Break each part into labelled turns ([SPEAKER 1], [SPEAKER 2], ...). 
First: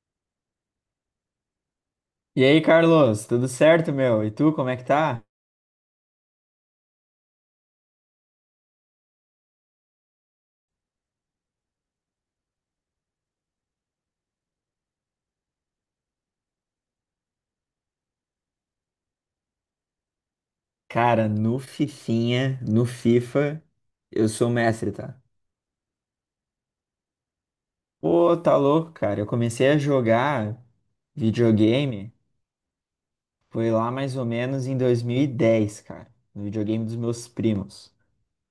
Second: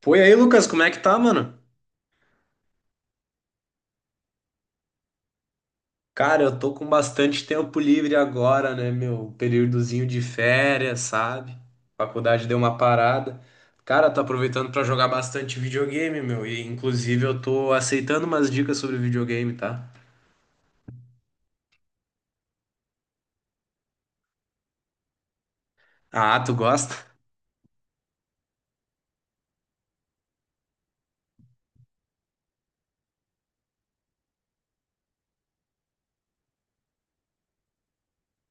[SPEAKER 1] Foi aí, Lucas, como é que tá, mano?
[SPEAKER 2] E aí, Carlos, tudo certo, meu? E tu, como é que tá?
[SPEAKER 1] Cara, eu tô com bastante tempo livre agora, né, meu? Um períodozinho de férias, sabe? Faculdade deu uma parada. Cara, tô aproveitando pra jogar bastante videogame, meu. E inclusive eu tô aceitando umas dicas sobre videogame, tá?
[SPEAKER 2] Cara, no FIFA, eu sou mestre, tá?
[SPEAKER 1] Ah, tu gosta?
[SPEAKER 2] Pô, tá louco, cara. Eu comecei a jogar videogame, foi lá mais ou menos em 2010, cara, no videogame dos meus primos.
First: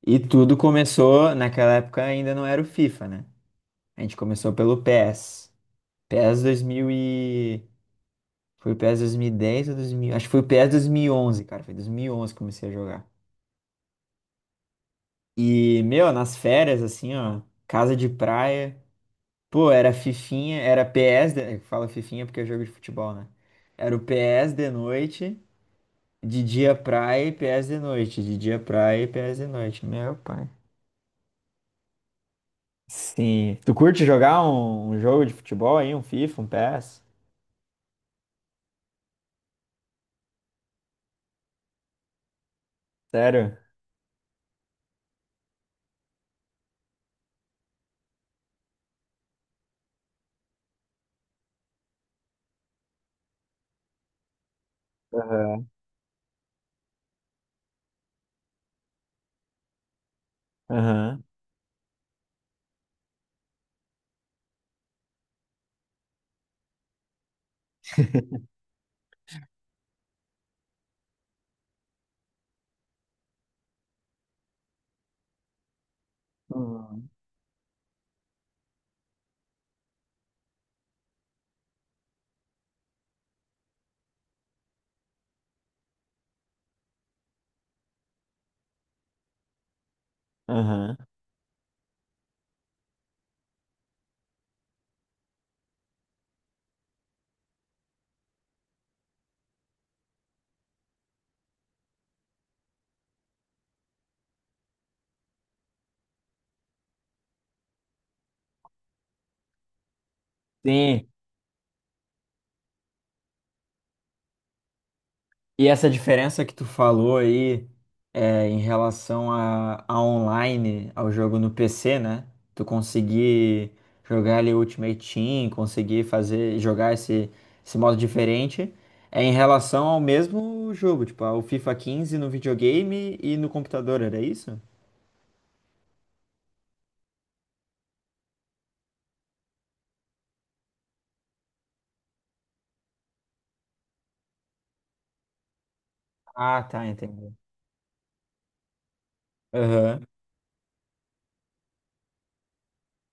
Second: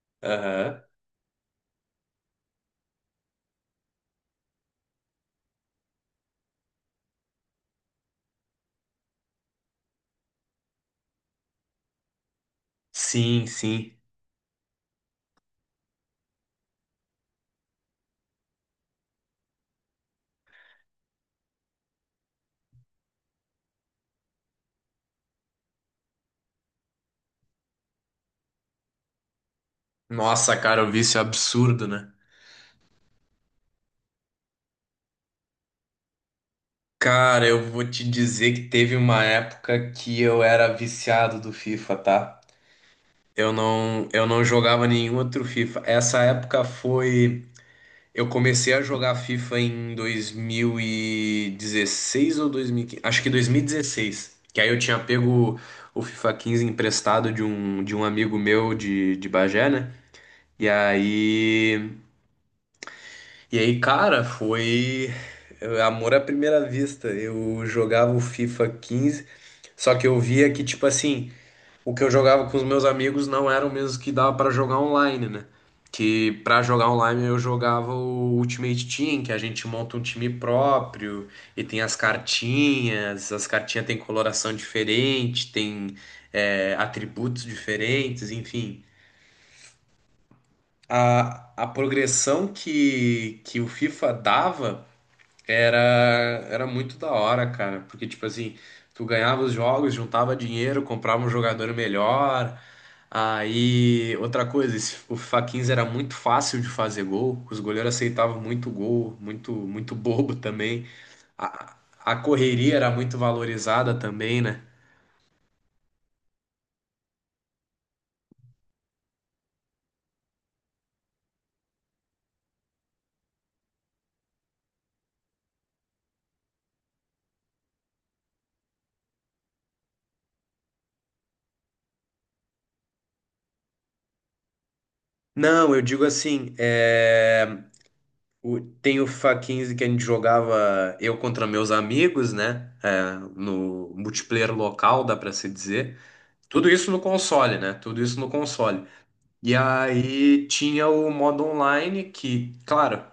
[SPEAKER 2] E tudo
[SPEAKER 1] Aham.
[SPEAKER 2] começou, naquela época ainda não era o FIFA, né? A gente começou pelo PES. PES 2000 e— Foi o PES 2010 ou 2000? Acho que foi o PES 2011, cara. Foi 2011 que comecei a jogar.
[SPEAKER 1] Sim, sim.
[SPEAKER 2] E, meu, nas férias, assim, ó, casa de praia. Pô, era fifinha, era PS, de— fala fifinha porque é jogo de futebol, né? Era o PS de noite, de dia praia e PS de noite, de dia praia e PS de noite. Meu pai.
[SPEAKER 1] Nossa, cara, o vício é absurdo, né?
[SPEAKER 2] Sim. Tu curte jogar um jogo de futebol aí, um FIFA, um PES?
[SPEAKER 1] Cara, eu vou te dizer que teve uma época que eu era viciado do FIFA, tá? Eu
[SPEAKER 2] Sério?
[SPEAKER 1] não, eu não jogava nenhum outro FIFA. Essa época foi. Eu comecei a jogar FIFA em 2016 ou 2015? Acho que 2016. Que aí eu tinha pego
[SPEAKER 2] Aham.
[SPEAKER 1] o FIFA 15 emprestado de um, amigo meu de Bagé, né? E
[SPEAKER 2] Aham.
[SPEAKER 1] aí. E aí, cara, foi. Amor à primeira vista. Eu jogava o FIFA 15, só que eu via que, tipo assim, o que eu jogava com os meus amigos não era o mesmo que dava pra jogar online, né? Que pra jogar
[SPEAKER 2] Uhum.
[SPEAKER 1] online eu jogava o Ultimate Team, que a gente monta um time próprio e tem as cartinhas têm coloração diferente, tem atributos diferentes, enfim.
[SPEAKER 2] Aham.
[SPEAKER 1] A progressão que o FIFA dava era, era muito da hora, cara, porque, tipo assim, tu ganhava os jogos, juntava dinheiro, comprava um jogador melhor. Aí, outra coisa, o FIFA 15 era muito fácil de fazer gol, os goleiros aceitavam muito gol, muito, muito bobo também.
[SPEAKER 2] Sim.
[SPEAKER 1] A, a correria era muito valorizada também, né?
[SPEAKER 2] E essa diferença que tu falou aí é, em relação a online, ao jogo no PC, né? Tu conseguir jogar ali Ultimate Team, conseguir fazer, jogar esse modo diferente, é em relação ao mesmo jogo, tipo, ao FIFA quinze no videogame e no computador, era isso?
[SPEAKER 1] Não, eu digo assim, tem o FIFA 15 que a gente jogava eu contra meus amigos, né? É, no multiplayer local, dá pra se dizer.
[SPEAKER 2] Ah,
[SPEAKER 1] Tudo
[SPEAKER 2] tá,
[SPEAKER 1] isso no
[SPEAKER 2] entendi.
[SPEAKER 1] console, né? Tudo isso no console. E
[SPEAKER 2] Aham.
[SPEAKER 1] aí tinha o modo online, que, claro,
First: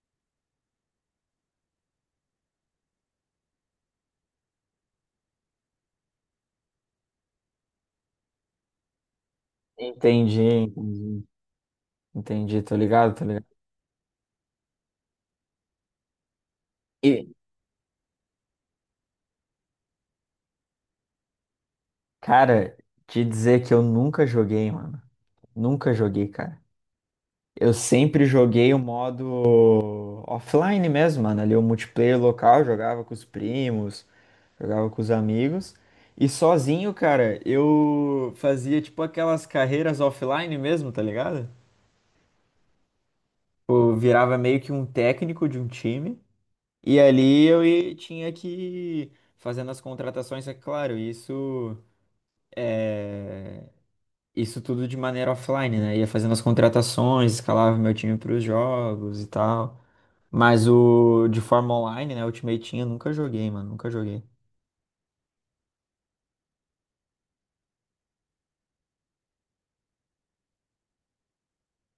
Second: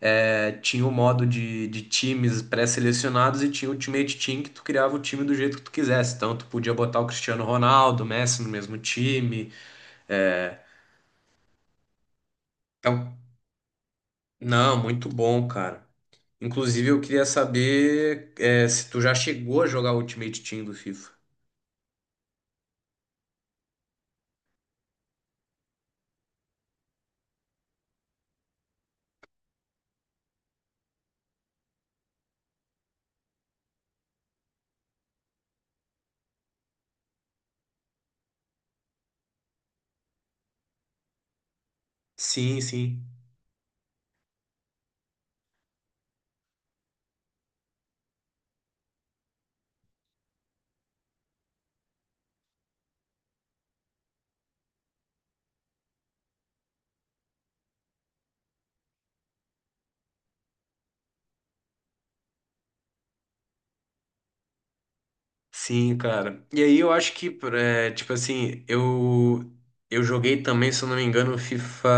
[SPEAKER 1] tinha o modo de, times pré-selecionados e tinha o Ultimate Team, que tu criava o time do jeito que tu quisesse. Então, tu podia botar o Cristiano Ronaldo, o Messi no mesmo time.
[SPEAKER 2] Entendi,
[SPEAKER 1] É.
[SPEAKER 2] entendi. Entendi, tô ligado,
[SPEAKER 1] Então,
[SPEAKER 2] tô ligado.
[SPEAKER 1] não, muito bom, cara. Inclusive, eu queria
[SPEAKER 2] E,
[SPEAKER 1] saber, se tu já chegou a jogar o Ultimate Team do FIFA.
[SPEAKER 2] cara, te dizer que eu nunca joguei, mano. Nunca joguei, cara. Eu sempre joguei o modo offline mesmo, mano. Ali o multiplayer local, jogava com os primos, jogava com os amigos. E sozinho, cara, eu fazia tipo aquelas carreiras offline mesmo, tá ligado?
[SPEAKER 1] Sim, sim.
[SPEAKER 2] Eu virava meio que um técnico de um time. E ali eu tinha que ir fazendo as contratações, é claro, isso é isso tudo de maneira offline, né? Ia fazendo as contratações, escalava meu time para os jogos e tal. Mas o de forma online, né? Ultimate Team eu nunca joguei, mano. Nunca joguei.
[SPEAKER 1] Sim, cara. E aí eu acho que, tipo assim, eu joguei também, se eu não me engano, FIFA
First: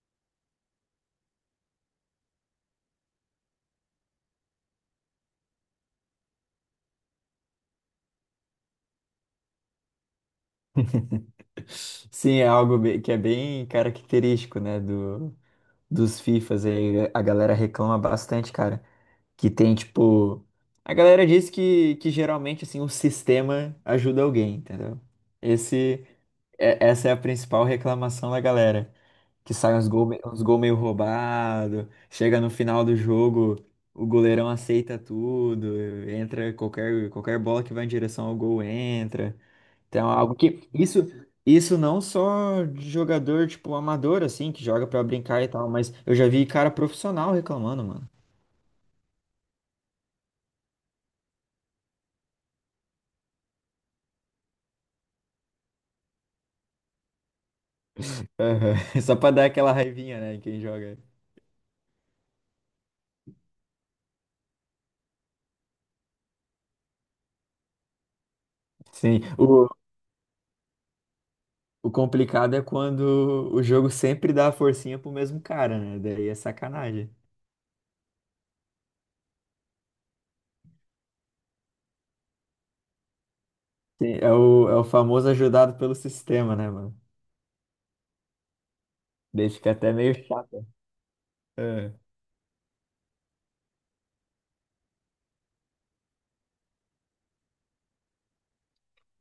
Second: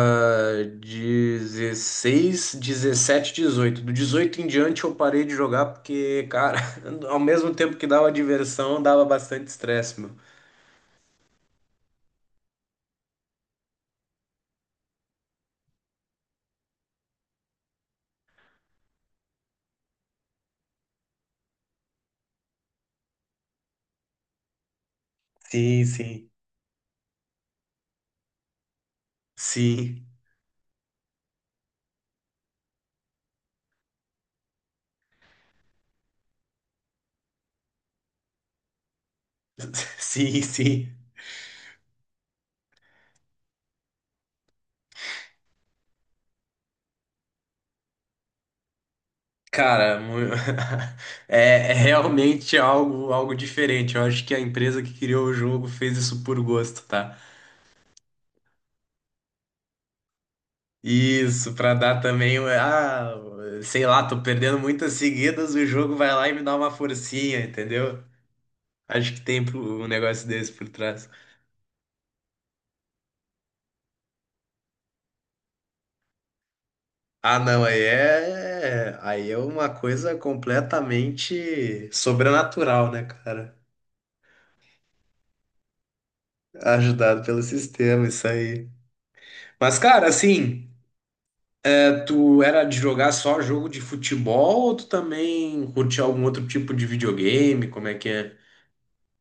[SPEAKER 1] 16, 17, 18. Do 18 em diante eu parei de jogar porque, cara, ao mesmo tempo que dava diversão, dava bastante estresse, meu.
[SPEAKER 2] Sim, é algo que é bem característico, né? Dos FIFAs aí. A galera reclama bastante, cara. Que tem, tipo. A galera diz que geralmente, assim, o sistema ajuda alguém, entendeu?
[SPEAKER 1] Sim,
[SPEAKER 2] Esse,
[SPEAKER 1] sim.
[SPEAKER 2] essa é a principal reclamação da galera. Que sai uns
[SPEAKER 1] Sim.
[SPEAKER 2] gols uns gol meio roubado, chega no final do jogo, o goleirão aceita tudo, entra qualquer bola que vai em direção ao gol entra. Então, é algo
[SPEAKER 1] Sim,
[SPEAKER 2] que
[SPEAKER 1] sim.
[SPEAKER 2] isso não só de jogador tipo amador assim, que joga pra brincar e tal, mas eu já vi cara profissional reclamando, mano.
[SPEAKER 1] Cara, é realmente algo diferente. Eu acho que a empresa que criou o jogo fez isso por gosto, tá?
[SPEAKER 2] Aham. Só pra dar aquela raivinha, né, em quem joga.
[SPEAKER 1] Isso, pra dar também, sei lá, tô perdendo muitas seguidas, o jogo vai lá e me dá uma forcinha, entendeu? Acho que
[SPEAKER 2] Sim,
[SPEAKER 1] tem
[SPEAKER 2] o
[SPEAKER 1] um negócio desse por trás.
[SPEAKER 2] O complicado é quando o jogo sempre dá a forcinha pro mesmo cara, né? Daí é sacanagem.
[SPEAKER 1] Ah, não, aí é uma coisa completamente sobrenatural, né, cara?
[SPEAKER 2] Sim, é o famoso ajudado pelo sistema, né, mano?
[SPEAKER 1] Ajudado pelo sistema, isso aí.
[SPEAKER 2] Daí fica
[SPEAKER 1] Mas,
[SPEAKER 2] até
[SPEAKER 1] cara,
[SPEAKER 2] meio chato.
[SPEAKER 1] assim,
[SPEAKER 2] É.
[SPEAKER 1] tu era de jogar só jogo de futebol ou tu também curtia algum outro tipo de videogame? Como é que é?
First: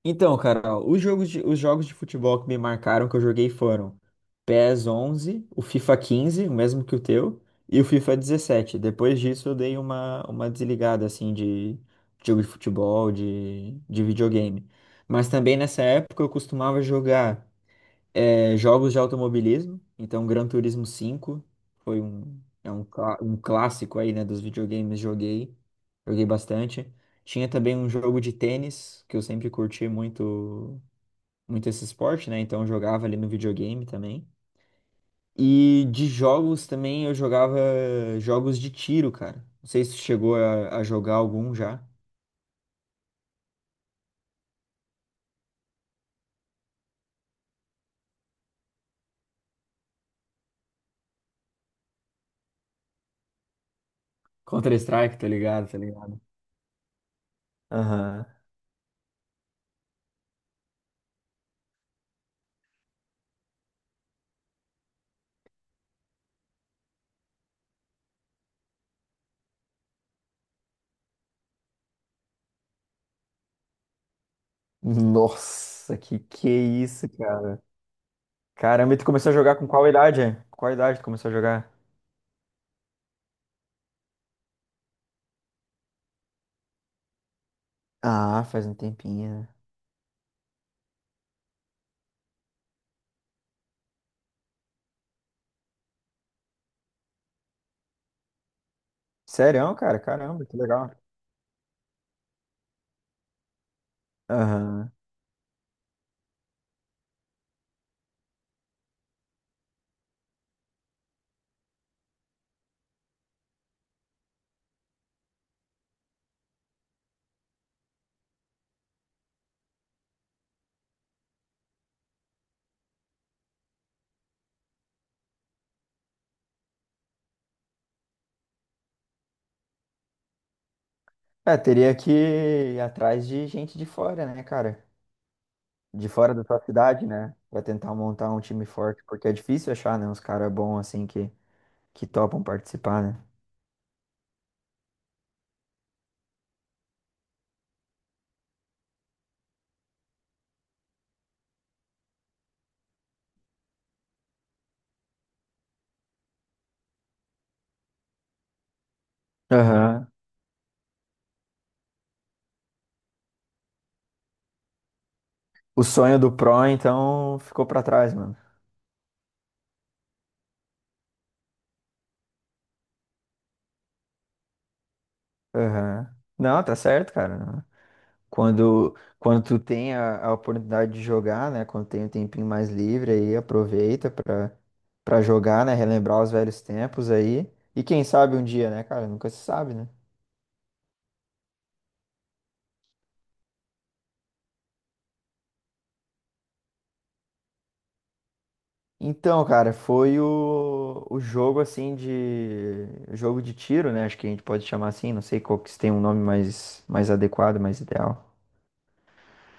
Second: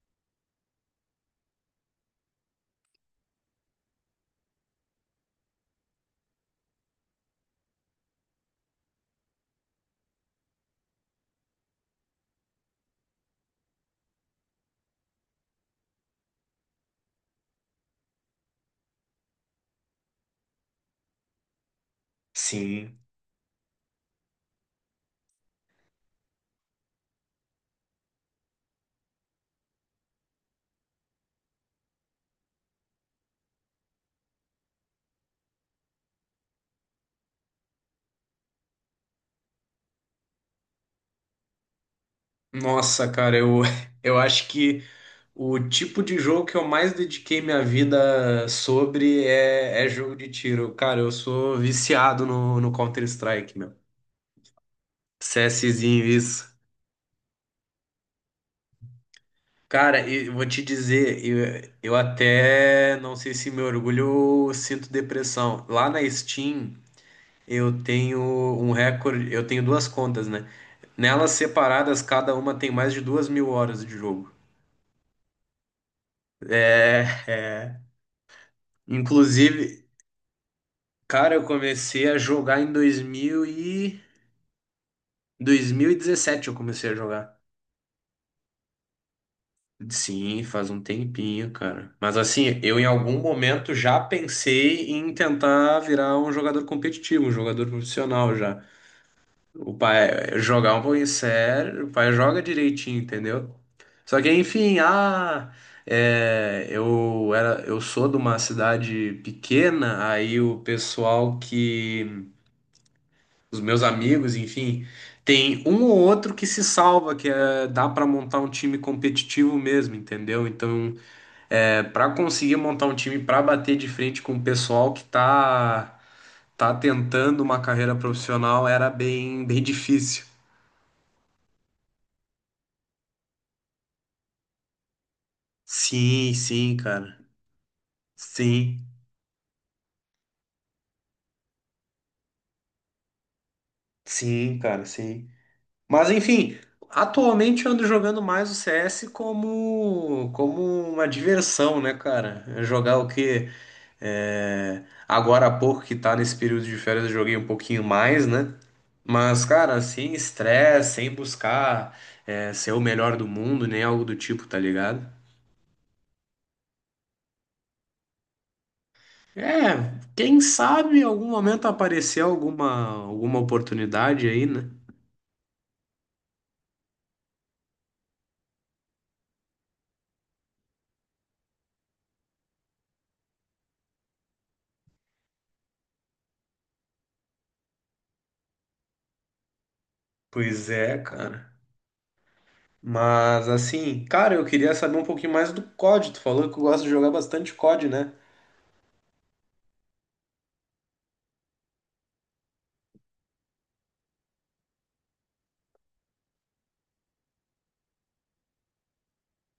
[SPEAKER 2] Então, cara, ó, os jogos de futebol que me marcaram que eu joguei foram PES onze, o FIFA quinze, o mesmo que o teu, e o FIFA dezessete. Depois disso, eu dei uma desligada, assim, de jogo de futebol, de videogame. Mas também nessa época eu costumava jogar. É, jogos de automobilismo, então Gran Turismo cinco foi um, é um,
[SPEAKER 1] Sim.
[SPEAKER 2] clá- um clássico aí, né, dos videogames, joguei, joguei bastante. Tinha também um jogo de tênis, que eu sempre curti muito, muito esse esporte, né, então eu jogava ali no videogame também. E de jogos também eu jogava jogos de tiro, cara. Não sei se tu chegou a jogar algum já.
[SPEAKER 1] Nossa, cara, eu, eu acho que o tipo de jogo que eu mais dediquei minha vida sobre é jogo de tiro. Cara, eu sou viciado no Counter-Strike, meu.
[SPEAKER 2] Counter-Strike, tá ligado, tá
[SPEAKER 1] CSzinho,
[SPEAKER 2] ligado?
[SPEAKER 1] isso.
[SPEAKER 2] Aham.
[SPEAKER 1] Cara, e eu vou te dizer, eu até não sei se me orgulho ou sinto depressão. Lá na Steam, eu tenho um recorde, eu tenho duas contas, né? Nelas separadas, cada uma tem mais de 2.000 horas de jogo.
[SPEAKER 2] Nossa, que é
[SPEAKER 1] É,
[SPEAKER 2] isso, cara.
[SPEAKER 1] é.
[SPEAKER 2] Caramba, e tu começou a jogar
[SPEAKER 1] Inclusive,
[SPEAKER 2] com qual idade? Com qual idade tu começou
[SPEAKER 1] cara,
[SPEAKER 2] a
[SPEAKER 1] eu
[SPEAKER 2] jogar?
[SPEAKER 1] comecei a jogar em 2000 e... 2017 eu comecei a jogar.
[SPEAKER 2] Ah, faz um tempinho, né?
[SPEAKER 1] Sim, faz um tempinho, cara. Mas assim, eu em algum momento já pensei em tentar virar um jogador competitivo, um jogador profissional já.
[SPEAKER 2] Sério,
[SPEAKER 1] O
[SPEAKER 2] cara?
[SPEAKER 1] pai
[SPEAKER 2] Caramba, que
[SPEAKER 1] jogar um
[SPEAKER 2] legal.
[SPEAKER 1] pouquinho sério, o pai joga direitinho, entendeu? Só que enfim,
[SPEAKER 2] Aham.
[SPEAKER 1] eu era, eu sou de uma cidade pequena, aí o pessoal que os meus amigos, enfim, tem um ou outro que se salva, que dá para montar um time competitivo mesmo, entendeu? Então, para conseguir montar um time para bater de frente com o pessoal que tá tá tentando uma carreira profissional era bem bem difícil.
[SPEAKER 2] É, teria que ir atrás de gente de fora, né, cara? De
[SPEAKER 1] Sim,
[SPEAKER 2] fora da tua
[SPEAKER 1] sim,
[SPEAKER 2] cidade,
[SPEAKER 1] cara.
[SPEAKER 2] né? Pra tentar montar um time
[SPEAKER 1] Sim,
[SPEAKER 2] forte, porque é difícil achar, né? Uns caras bons assim que, topam participar, né?
[SPEAKER 1] sim, cara, sim. Mas enfim, atualmente eu ando jogando mais o CS como uma diversão, né, cara? É, jogar o quê? Agora há pouco que tá nesse período de férias, eu joguei um pouquinho mais, né? Mas, cara,
[SPEAKER 2] Aham.
[SPEAKER 1] sem estresse, sem buscar ser o melhor do mundo, nem algo do tipo, tá ligado?
[SPEAKER 2] O sonho do Pro, então, ficou pra trás, mano.
[SPEAKER 1] É, quem sabe em algum momento aparecer alguma oportunidade aí, né?
[SPEAKER 2] Aham. Não, tá certo, cara. Quando tu tem a oportunidade de jogar, né? Quando tem um tempinho mais livre aí, aproveita pra jogar, né? Relembrar os velhos tempos aí. E quem sabe um dia, né, cara? Nunca se sabe, né?
[SPEAKER 1] Pois é, cara. Mas assim, cara, eu queria saber um pouquinho mais do COD. Tu falou que gosta de jogar bastante COD, né?
[SPEAKER 2] Então, cara, foi o jogo assim de. Jogo de tiro, né? Acho que a gente pode chamar assim, não sei qual que se tem um nome mais adequado, mais ideal.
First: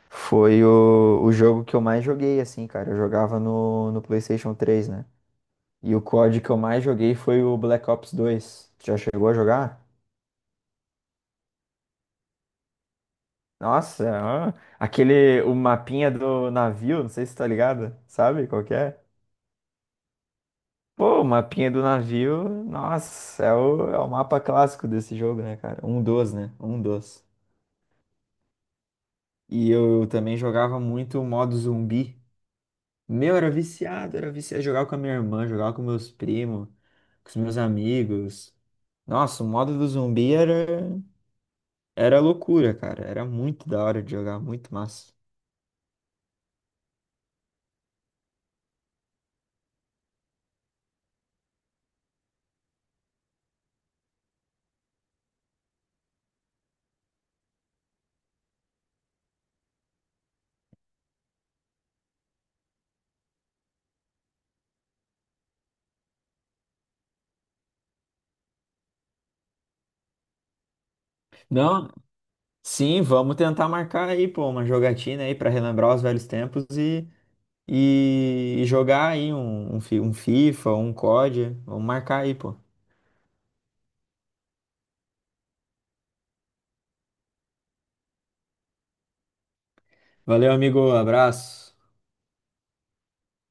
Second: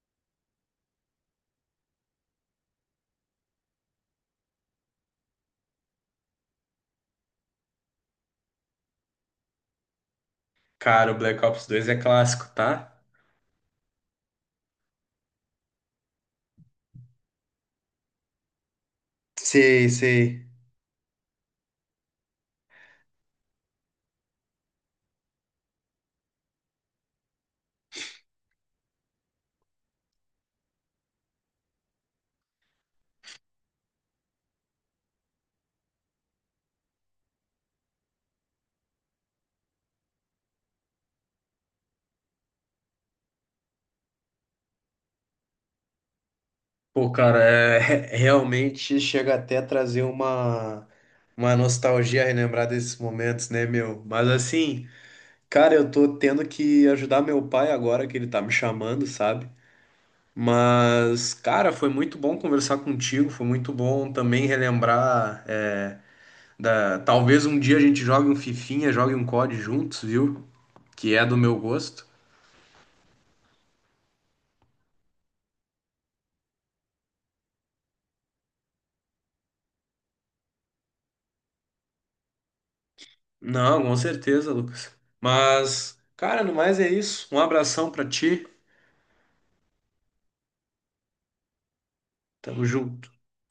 [SPEAKER 2] Foi o jogo que eu mais joguei, assim, cara. Eu jogava no PlayStation três, né? E o COD que eu mais joguei foi o Black Ops dois. Tu já chegou a jogar?
[SPEAKER 1] Cara, o Black Ops 2 é clássico, tá?
[SPEAKER 2] Nossa, ah, aquele, o mapinha do navio, não sei se tá ligado, sabe qual que é?
[SPEAKER 1] Sei, sei.
[SPEAKER 2] Pô, o mapinha do navio, nossa, é o mapa clássico desse jogo, né, cara? Um dos, né? Um dos. E eu também jogava muito o modo zumbi. Meu, era viciado, era viciado. Jogava com a minha irmã, jogava com meus primos, com os meus amigos. Nossa, o modo do zumbi era. Era loucura, cara. Era muito da hora de jogar, muito massa.
[SPEAKER 1] Pô, cara, é, realmente chega até a trazer uma nostalgia relembrar desses momentos, né, meu? Mas assim, cara, eu tô tendo que ajudar meu pai agora que ele tá me chamando, sabe? Mas, cara, foi muito bom conversar contigo, foi muito bom também relembrar é, da. Talvez um dia a gente jogue um Fifinha, jogue um COD juntos, viu? Que é do meu
[SPEAKER 2] Não,
[SPEAKER 1] gosto.
[SPEAKER 2] sim, vamos tentar marcar aí, pô, uma jogatina aí pra relembrar os velhos tempos e jogar aí um FIFA, um COD. Vamos marcar aí, pô.
[SPEAKER 1] Não, com certeza, Lucas. Mas, cara, no mais é isso. Um abração pra ti.
[SPEAKER 2] Valeu, amigo. Abraço.
[SPEAKER 1] Tamo junto.